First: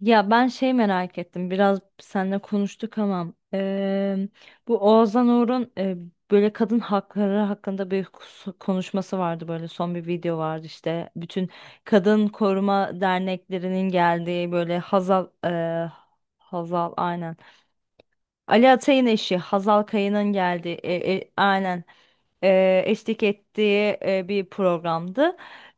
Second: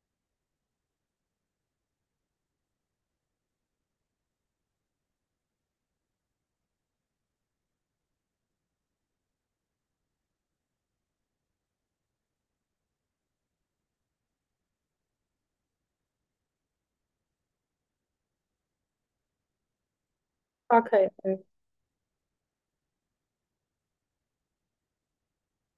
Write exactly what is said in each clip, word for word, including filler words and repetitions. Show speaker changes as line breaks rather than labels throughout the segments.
Ya ben şey merak ettim, biraz seninle konuştuk ama eee, bu Oğuzhan Uğur'un eee, böyle kadın hakları hakkında bir kus- konuşması vardı, böyle son bir video vardı. İşte bütün kadın koruma derneklerinin geldiği, böyle Hazal eee, Hazal aynen, Ali Atay'ın eşi Hazal Kaya'nın geldiği,
Arkaya.
e, e,
Evet.
aynen, e, eşlik ettiği e, bir programdı.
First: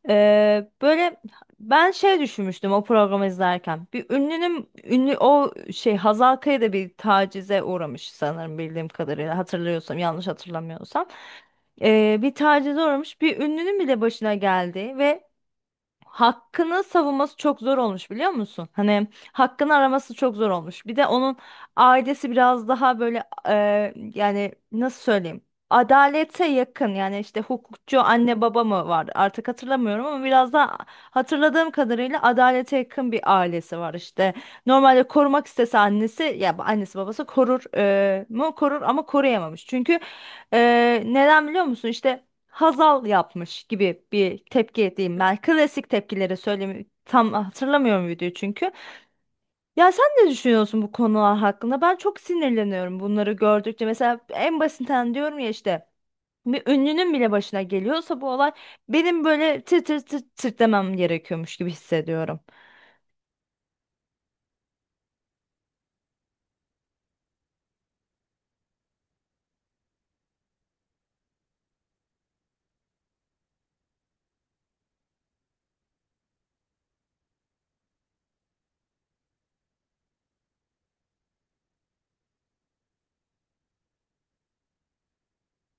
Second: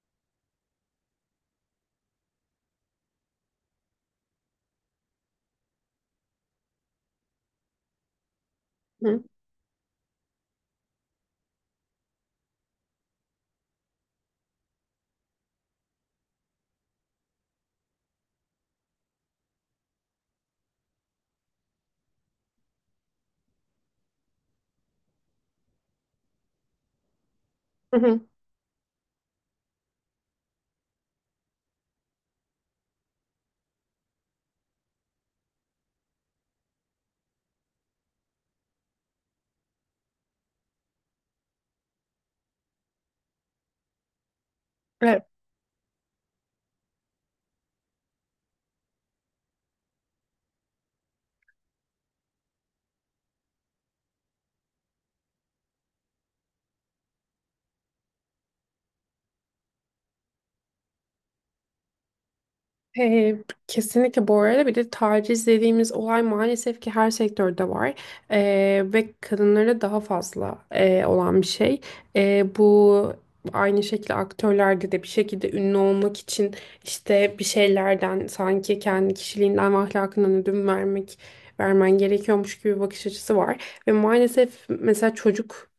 E, böyle ben şey düşünmüştüm o programı izlerken. Bir ünlünün ünlü o şey Hazal Kaya da bir tacize uğramış sanırım, bildiğim
Hı.
kadarıyla, hatırlıyorsam, yanlış hatırlamıyorsam. E, bir tacize uğramış, bir ünlünün bile başına geldi ve hakkını savunması çok zor olmuş, biliyor musun? Hani hakkını araması çok zor olmuş. Bir de onun ailesi biraz daha böyle e, yani nasıl söyleyeyim? Adalete yakın yani, işte
Hı
hukukçu
hı.
anne baba mı var, artık hatırlamıyorum, ama biraz daha hatırladığım kadarıyla adalete yakın bir ailesi var işte. Normalde korumak istese annesi, ya annesi babası korur, e, mu korur, ama koruyamamış. Çünkü e, neden biliyor musun? İşte Hazal yapmış gibi bir tepki diyeyim
Evet.
ben. Klasik tepkileri, söylemi tam hatırlamıyorum videoyu çünkü. Ya sen ne düşünüyorsun bu konular hakkında? Ben çok sinirleniyorum bunları gördükçe. Mesela en basitinden diyorum ya, işte bir ünlünün bile başına geliyorsa bu olay, benim böyle tır tır tır tır demem gerekiyormuş gibi hissediyorum.
Ee, Kesinlikle bu arada, bir de taciz dediğimiz olay maalesef ki her sektörde var. Ee, ve kadınlara daha fazla e, olan bir şey. Ee, bu aynı şekilde aktörlerde de bir şekilde ünlü olmak için işte bir şeylerden sanki kendi kişiliğinden ve ahlakından ödün vermek vermen gerekiyormuş gibi bir bakış açısı var. Ve maalesef mesela çocuk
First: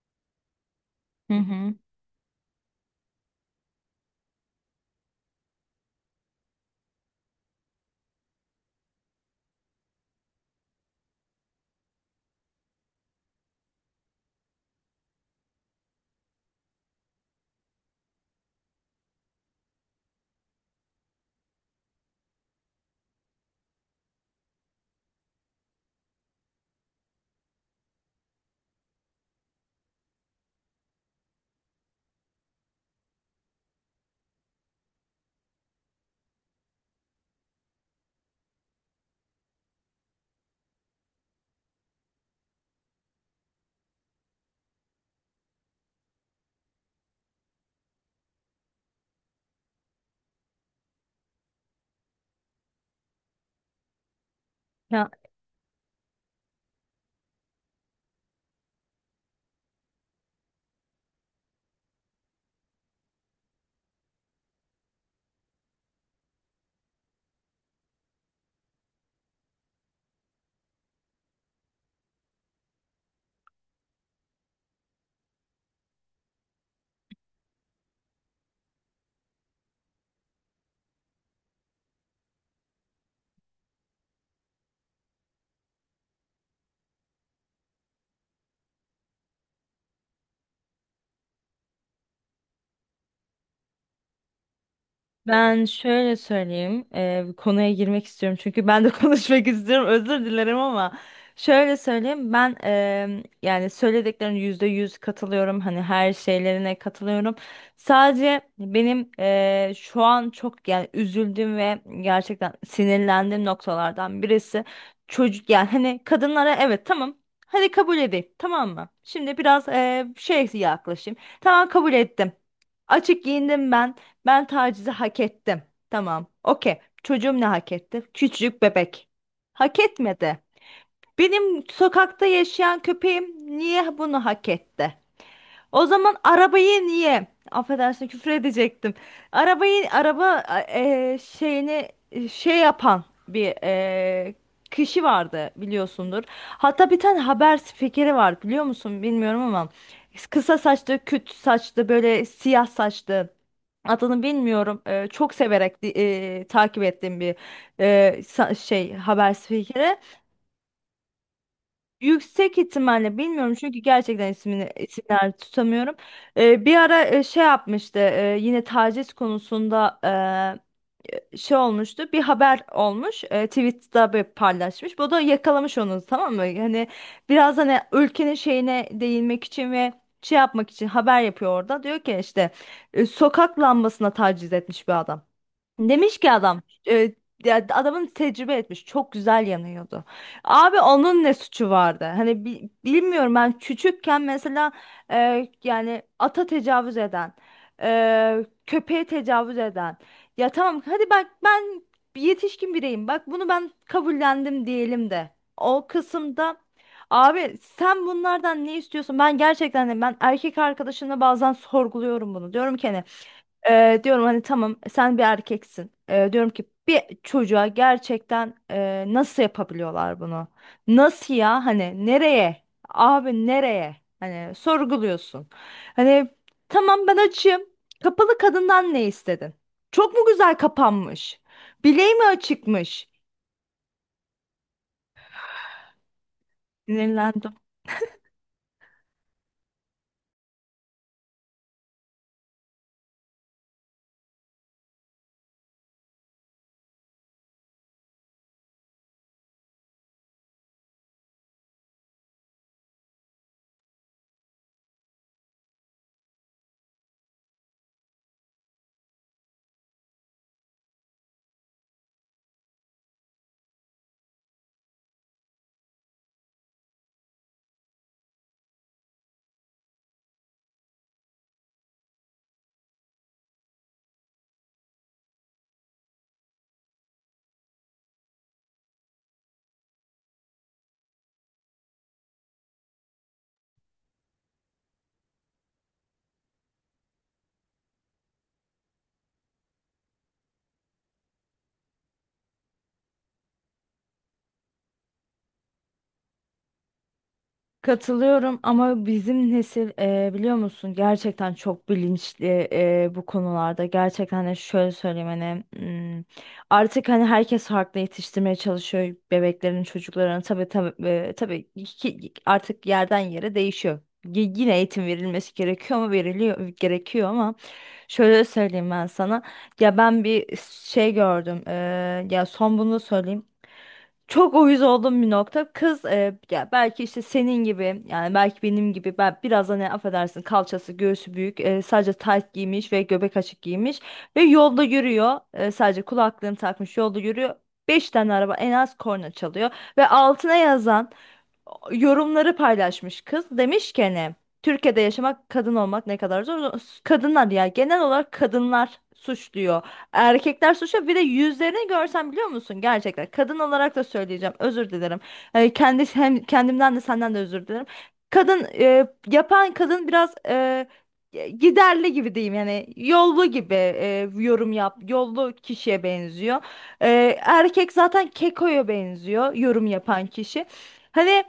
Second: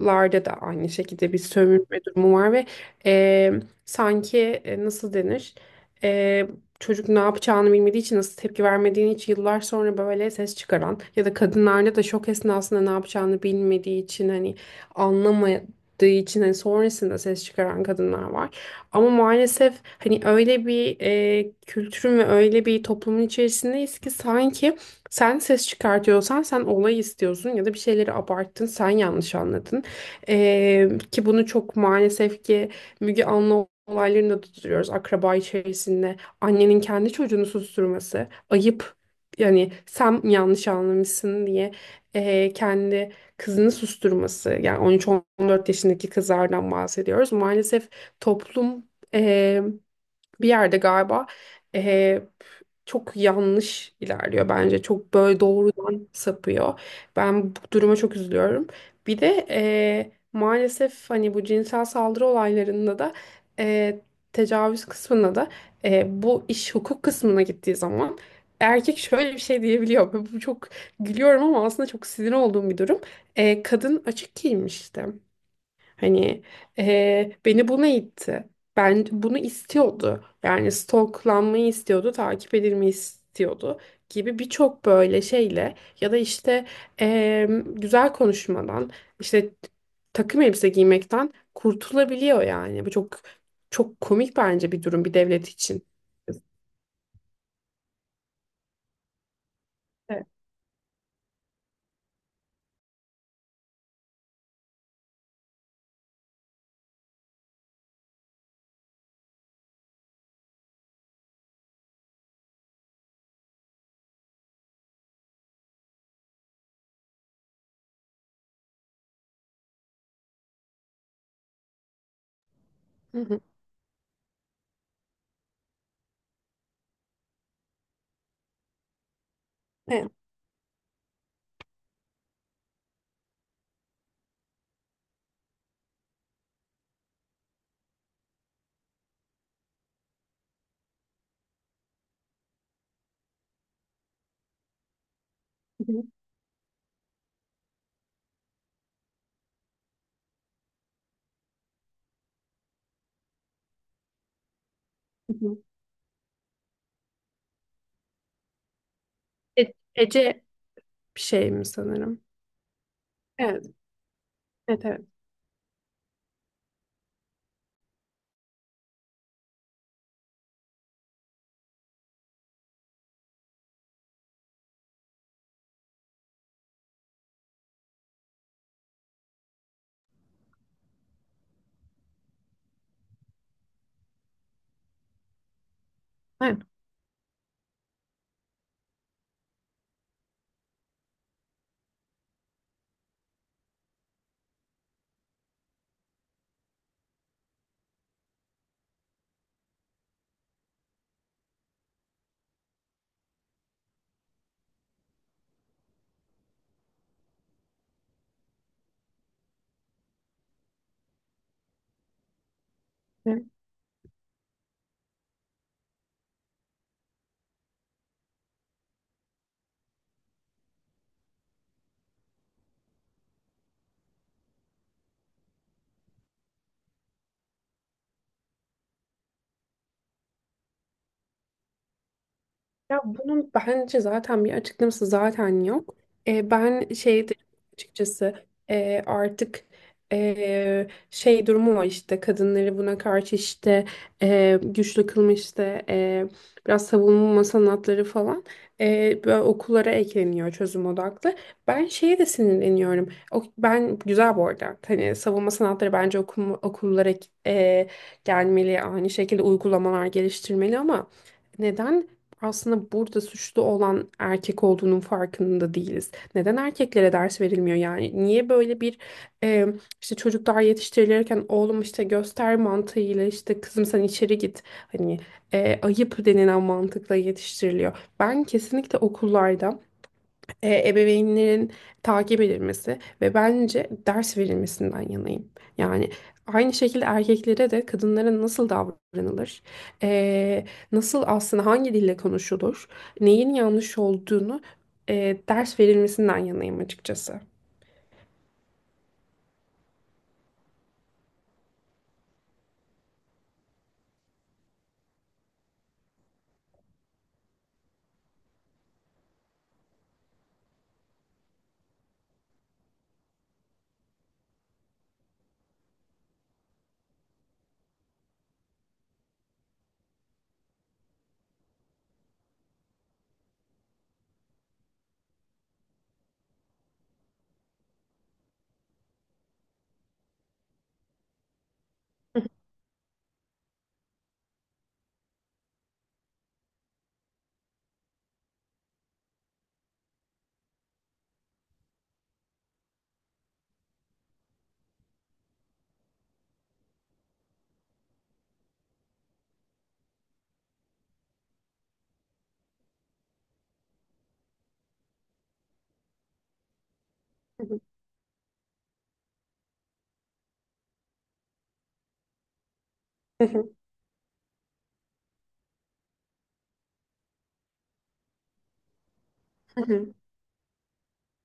larda da aynı şekilde
Hı
bir
hı.
sömürme durumu var ve e, sanki e, nasıl denir, E, çocuk ne yapacağını bilmediği için nasıl tepki vermediğini hiç yıllar sonra böyle ses çıkaran ya da kadınlarda da şok esnasında ne yapacağını bilmediği için, hani anlamadığı için, hani sonrasında ses çıkaran kadınlar var. Ama maalesef hani öyle bir e, kültürün ve öyle bir toplumun içerisindeyiz ki sanki sen ses çıkartıyorsan sen olay istiyorsun ya da bir şeyleri abarttın, sen yanlış anladın. Ee, ki bunu çok maalesef ki Müge Anlı olaylarında da tutuyoruz akraba içerisinde. Annenin kendi çocuğunu susturması ayıp. Yani sen yanlış anlamışsın diye ee, kendi kızını susturması. Yani on üç on dört yaşındaki kızlardan bahsediyoruz. Maalesef toplum bir yerde galiba eh, çok yanlış ilerliyor bence.
Ya,
Çok böyle doğrudan sapıyor. Ben bu duruma çok üzülüyorum. Bir de eh, maalesef hani bu cinsel saldırı olaylarında da eh, tecavüz kısmında da, eh, bu iş hukuk kısmına gittiği zaman erkek şöyle bir şey diyebiliyor. Bu çok, gülüyorum ama aslında çok sinir olduğum bir durum. Eh, kadın açık giymişti. Hani eee, beni buna itti. Ben bunu istiyordu. Yani stalklanmayı istiyordu, takip edilmeyi istiyordu gibi birçok böyle şeyle, ya da işte eee, güzel konuşmadan, işte takım elbise giymekten kurtulabiliyor yani. Bu çok çok komik bence bir durum bir devlet
ben
için.
şöyle söyleyeyim, eee, bir konuya girmek istiyorum, çünkü ben de konuşmak istiyorum. Özür
Evet.
dilerim ama şöyle söyleyeyim, ben eee yani söylediklerin yüzde yüz katılıyorum. Hani her şeylerine katılıyorum. Sadece benim eee, şu an çok yani üzüldüğüm ve gerçekten sinirlendiğim noktalardan birisi çocuk, yani hani kadınlara evet, tamam. Hadi kabul edeyim, tamam mı? Şimdi biraz eee şey yaklaşayım. Tamam, kabul ettim.
Hı
Açık
hı.
giyindim ben. Ben tacizi hak ettim. Tamam. Okey. Çocuğum ne hak etti? Küçücük bebek. Hak
Evet.
etmedi. Benim sokakta yaşayan köpeğim niye bunu hak etti? O zaman arabayı niye? Affedersin, küfür edecektim. Arabayı, araba e, şeyini, e, şey yapan bir e, kişi vardı,
Hı hı.
biliyorsundur. Hatta bir tane haber spikeri var, biliyor musun bilmiyorum ama, kısa saçlı, küt saçlı, böyle siyah saçlı. Adını bilmiyorum. E,
Hı
çok
hı.
severek di- e, takip ettiğim bir e, sa- şey haber
E-
spikeri.
Ece bir şey mi sanırım?
Yüksek ihtimalle, bilmiyorum
Evet.
çünkü gerçekten ismini,
Evet, evet.
isimler tutamıyorum. Ee, bir ara e, şey yapmıştı, e, yine taciz konusunda e, şey olmuştu, bir haber olmuş, e, Twitter'da bir paylaşmış. Bu da yakalamış onu, tamam mı? Hani biraz hani ülkenin şeyine değinmek için ve şey yapmak için haber yapıyor orada. Diyor ki işte e, sokak lambasına taciz etmiş bir adam. Demiş ki adam, e, ya adamın, tecrübe etmiş, çok güzel yanıyordu. Abi onun ne suçu vardı? Hani bi- bilmiyorum, ben küçükken mesela e, yani ata tecavüz eden, e, köpeğe tecavüz eden. Ya tamam, hadi bak, ben bir yetişkin bireyim. Bak, bunu ben kabullendim diyelim de. O kısımda, abi sen bunlardan ne istiyorsun? Ben gerçekten de, ben erkek arkadaşımla bazen sorguluyorum bunu. Diyorum ki hani
Evet.
ee, diyorum hani tamam, sen bir erkeksin. Ee, diyorum ki bir çocuğa gerçekten e, nasıl yapabiliyorlar bunu? Nasıl ya, hani nereye? Abi nereye? Hani sorguluyorsun. Hani tamam, ben açığım. Kapalı kadından ne istedin? Çok mu güzel kapanmış? Bileği mi
Ya
açıkmış?
bunun bence zaten bir açıklaması zaten yok. E, ben şey de
Sinirlendim.
açıkçası, e, artık e, şey durumu var, işte kadınları buna karşı işte e, güçlü kılma, işte e, biraz savunma sanatları falan e, böyle okullara ekleniyor, çözüm odaklı. Ben şeye de sinirleniyorum. O, ben güzel bu arada. Hani savunma sanatları bence okum, okullara e, gelmeli, aynı şekilde uygulamalar geliştirmeli ama neden? Aslında burada suçlu olan erkek olduğunun farkında değiliz. Neden erkeklere ders verilmiyor yani? Niye böyle bir e, işte çocuklar yetiştirilirken oğlum işte göster mantığıyla, işte kızım sen içeri git, hani e, ayıp denilen mantıkla yetiştiriliyor. Ben kesinlikle okullarda e, ebeveynlerin takip edilmesi ve bence ders verilmesinden yanayım. Yani aynı şekilde erkeklere de kadınlara nasıl davranılır, e, nasıl aslında hangi dille konuşulur, neyin yanlış olduğunu e, ders verilmesinden yanayım açıkçası.
Katılıyorum ama bizim nesil e, biliyor musun, gerçekten çok bilinçli e, bu konularda. Gerçekten hani şöyle söyleyeyim hani, hmm, artık hani herkes farklı yetiştirmeye çalışıyor bebeklerin çocuklarını. Tabii tabii, e, tabii ki artık yerden yere değişiyor. Y- Yine eğitim verilmesi gerekiyor ama, veriliyor gerekiyor ama, şöyle söyleyeyim ben sana. Ya, ben bir şey gördüm. E, ya son bunu söyleyeyim. Çok uyuz olduğum bir nokta. Kız, e, ya belki işte senin gibi, yani belki benim gibi, ben biraz, hani affedersin, kalçası göğsü büyük, e, sadece tayt giymiş ve göbek açık giymiş ve yolda yürüyor. E, sadece kulaklığını takmış yolda yürüyor. Beş tane araba en az korna çalıyor, ve altına yazan yorumları paylaşmış kız. Demiş ki, hani Türkiye'de yaşamak, kadın olmak ne kadar zor. Kadınlar, ya genel olarak kadınlar suçluyor. Erkekler suçluyor. Bir de yüzlerini görsen, biliyor musun? Gerçekten kadın olarak da söyleyeceğim. Özür dilerim. Ee, kendi, hem kendimden de senden de özür
Hı hı.
dilerim. Kadın, e, yapan kadın biraz e, giderli gibi diyeyim, yani yollu
Hı
gibi,
hı.
e, yorum yap yollu kişiye benziyor. E, erkek zaten kekoya benziyor, yorum
Hı hı.
yapan kişi. Hani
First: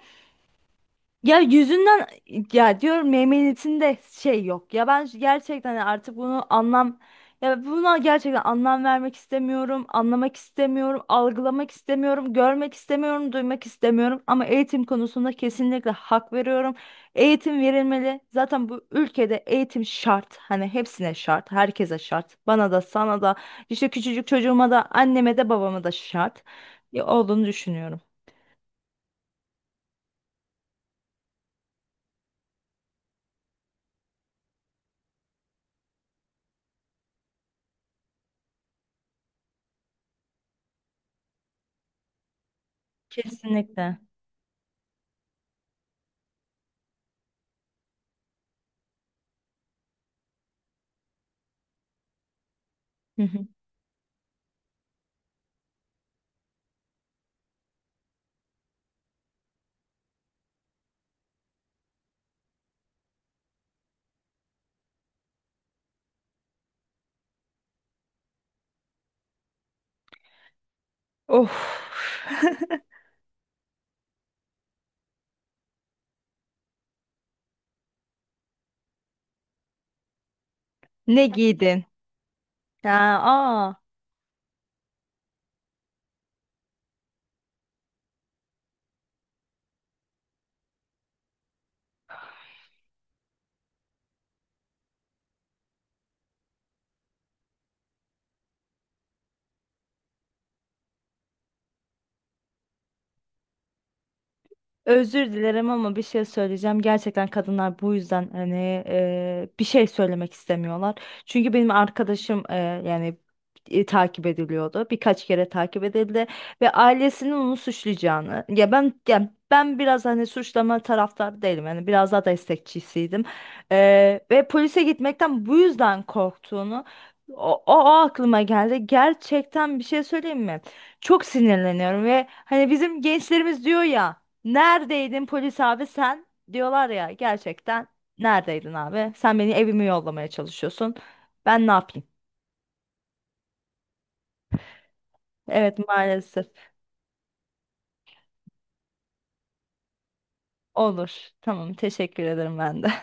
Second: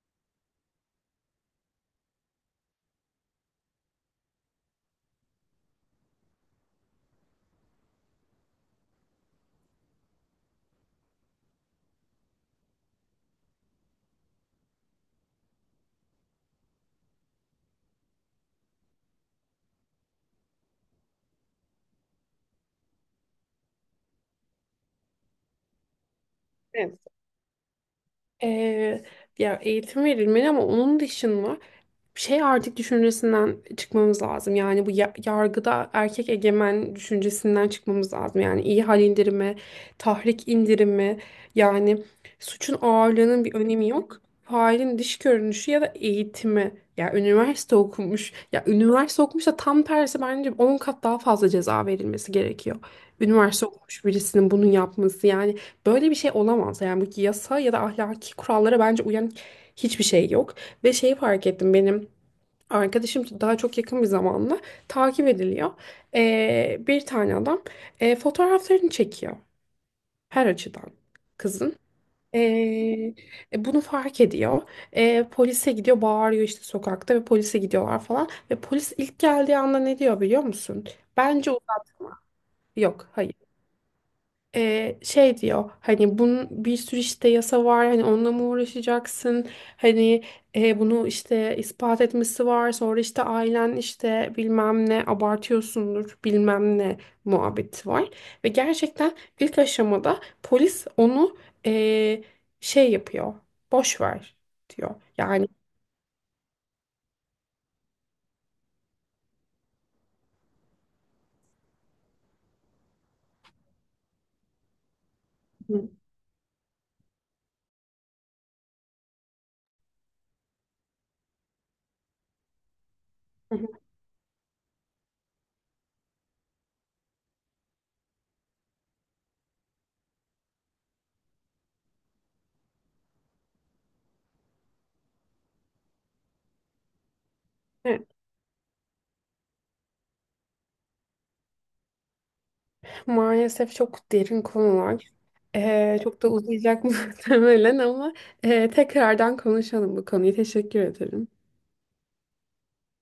ya yüzünden, ya diyorum meymenetinde şey yok. Ya ben gerçekten artık bunu anlam, ya buna gerçekten anlam vermek istemiyorum, anlamak istemiyorum, algılamak istemiyorum, görmek istemiyorum, duymak istemiyorum. Ama eğitim konusunda kesinlikle hak veriyorum. Eğitim verilmeli. Zaten bu ülkede eğitim şart. Hani hepsine şart, herkese şart. Bana da, sana da, işte küçücük çocuğuma da, anneme de, babama da şart.
Evet.
Ya olduğunu düşünüyorum.
Ee, Ya eğitim verilmeli ama onun dışında şey artık düşüncesinden çıkmamız lazım. Yani bu ya- yargıda erkek egemen düşüncesinden çıkmamız lazım. Yani iyi hal indirimi, tahrik indirimi, yani suçun ağırlığının bir önemi
Kesinlikle.
yok. Failin dış görünüşü ya da eğitimi. Ya üniversite okumuş. Ya üniversite okumuş da tam tersi bence on kat daha fazla ceza verilmesi gerekiyor.
Hı hı.
Üniversite okumuş birisinin bunu yapması yani. Böyle bir şey olamaz. Yani bu yasa ya da ahlaki kurallara bence uyan hiçbir şey yok. Ve şeyi fark ettim, benim arkadaşım daha çok yakın bir zamanla takip ediliyor. Ee, bir tane adam e, fotoğraflarını çekiyor her açıdan
Of.
kızın. Ee, e, Bunu fark ediyor. Ee, polise gidiyor, bağırıyor işte sokakta ve polise gidiyorlar falan. Ve polis ilk geldiği anda ne diyor biliyor musun?
Ne
Bence
giydin?
uzatma.
Ha,
Yok, hayır,
aa,
e, şey diyor hani bunun bir sürü işte yasa var, hani onunla mı uğraşacaksın, hani e, bunu işte ispat etmesi var, sonra işte ailen, işte bilmem ne, abartıyorsundur bilmem ne muhabbeti var ve gerçekten ilk aşamada polis onu e, şey yapıyor, boş ver diyor
özür
yani.
dilerim ama bir şey söyleyeceğim. Gerçekten kadınlar bu yüzden hani e, bir şey söylemek istemiyorlar. Çünkü benim arkadaşım, e, yani e, takip ediliyordu. Birkaç kere takip
Hı
edildi, ve ailesinin onu suçlayacağını. Ya ben ya ben biraz hani suçlama taraftarı değilim. Yani biraz daha destekçisiydim.
hı.
E, Ve polise gitmekten bu yüzden korktuğunu, O, o, o aklıma geldi. Gerçekten bir şey söyleyeyim mi? Çok sinirleniyorum ve hani bizim gençlerimiz diyor ya, neredeydin polis abi sen? Diyorlar ya, gerçekten
Hı.
neredeydin abi? Sen beni evime yollamaya çalışıyorsun. Ben ne yapayım?
Maalesef çok derin konular.
Evet,
Ee, çok da
maalesef.
uzayacak muhtemelen ama e, tekrardan konuşalım bu konuyu. Teşekkür ederim.
Olur. Tamam, teşekkür ederim ben de.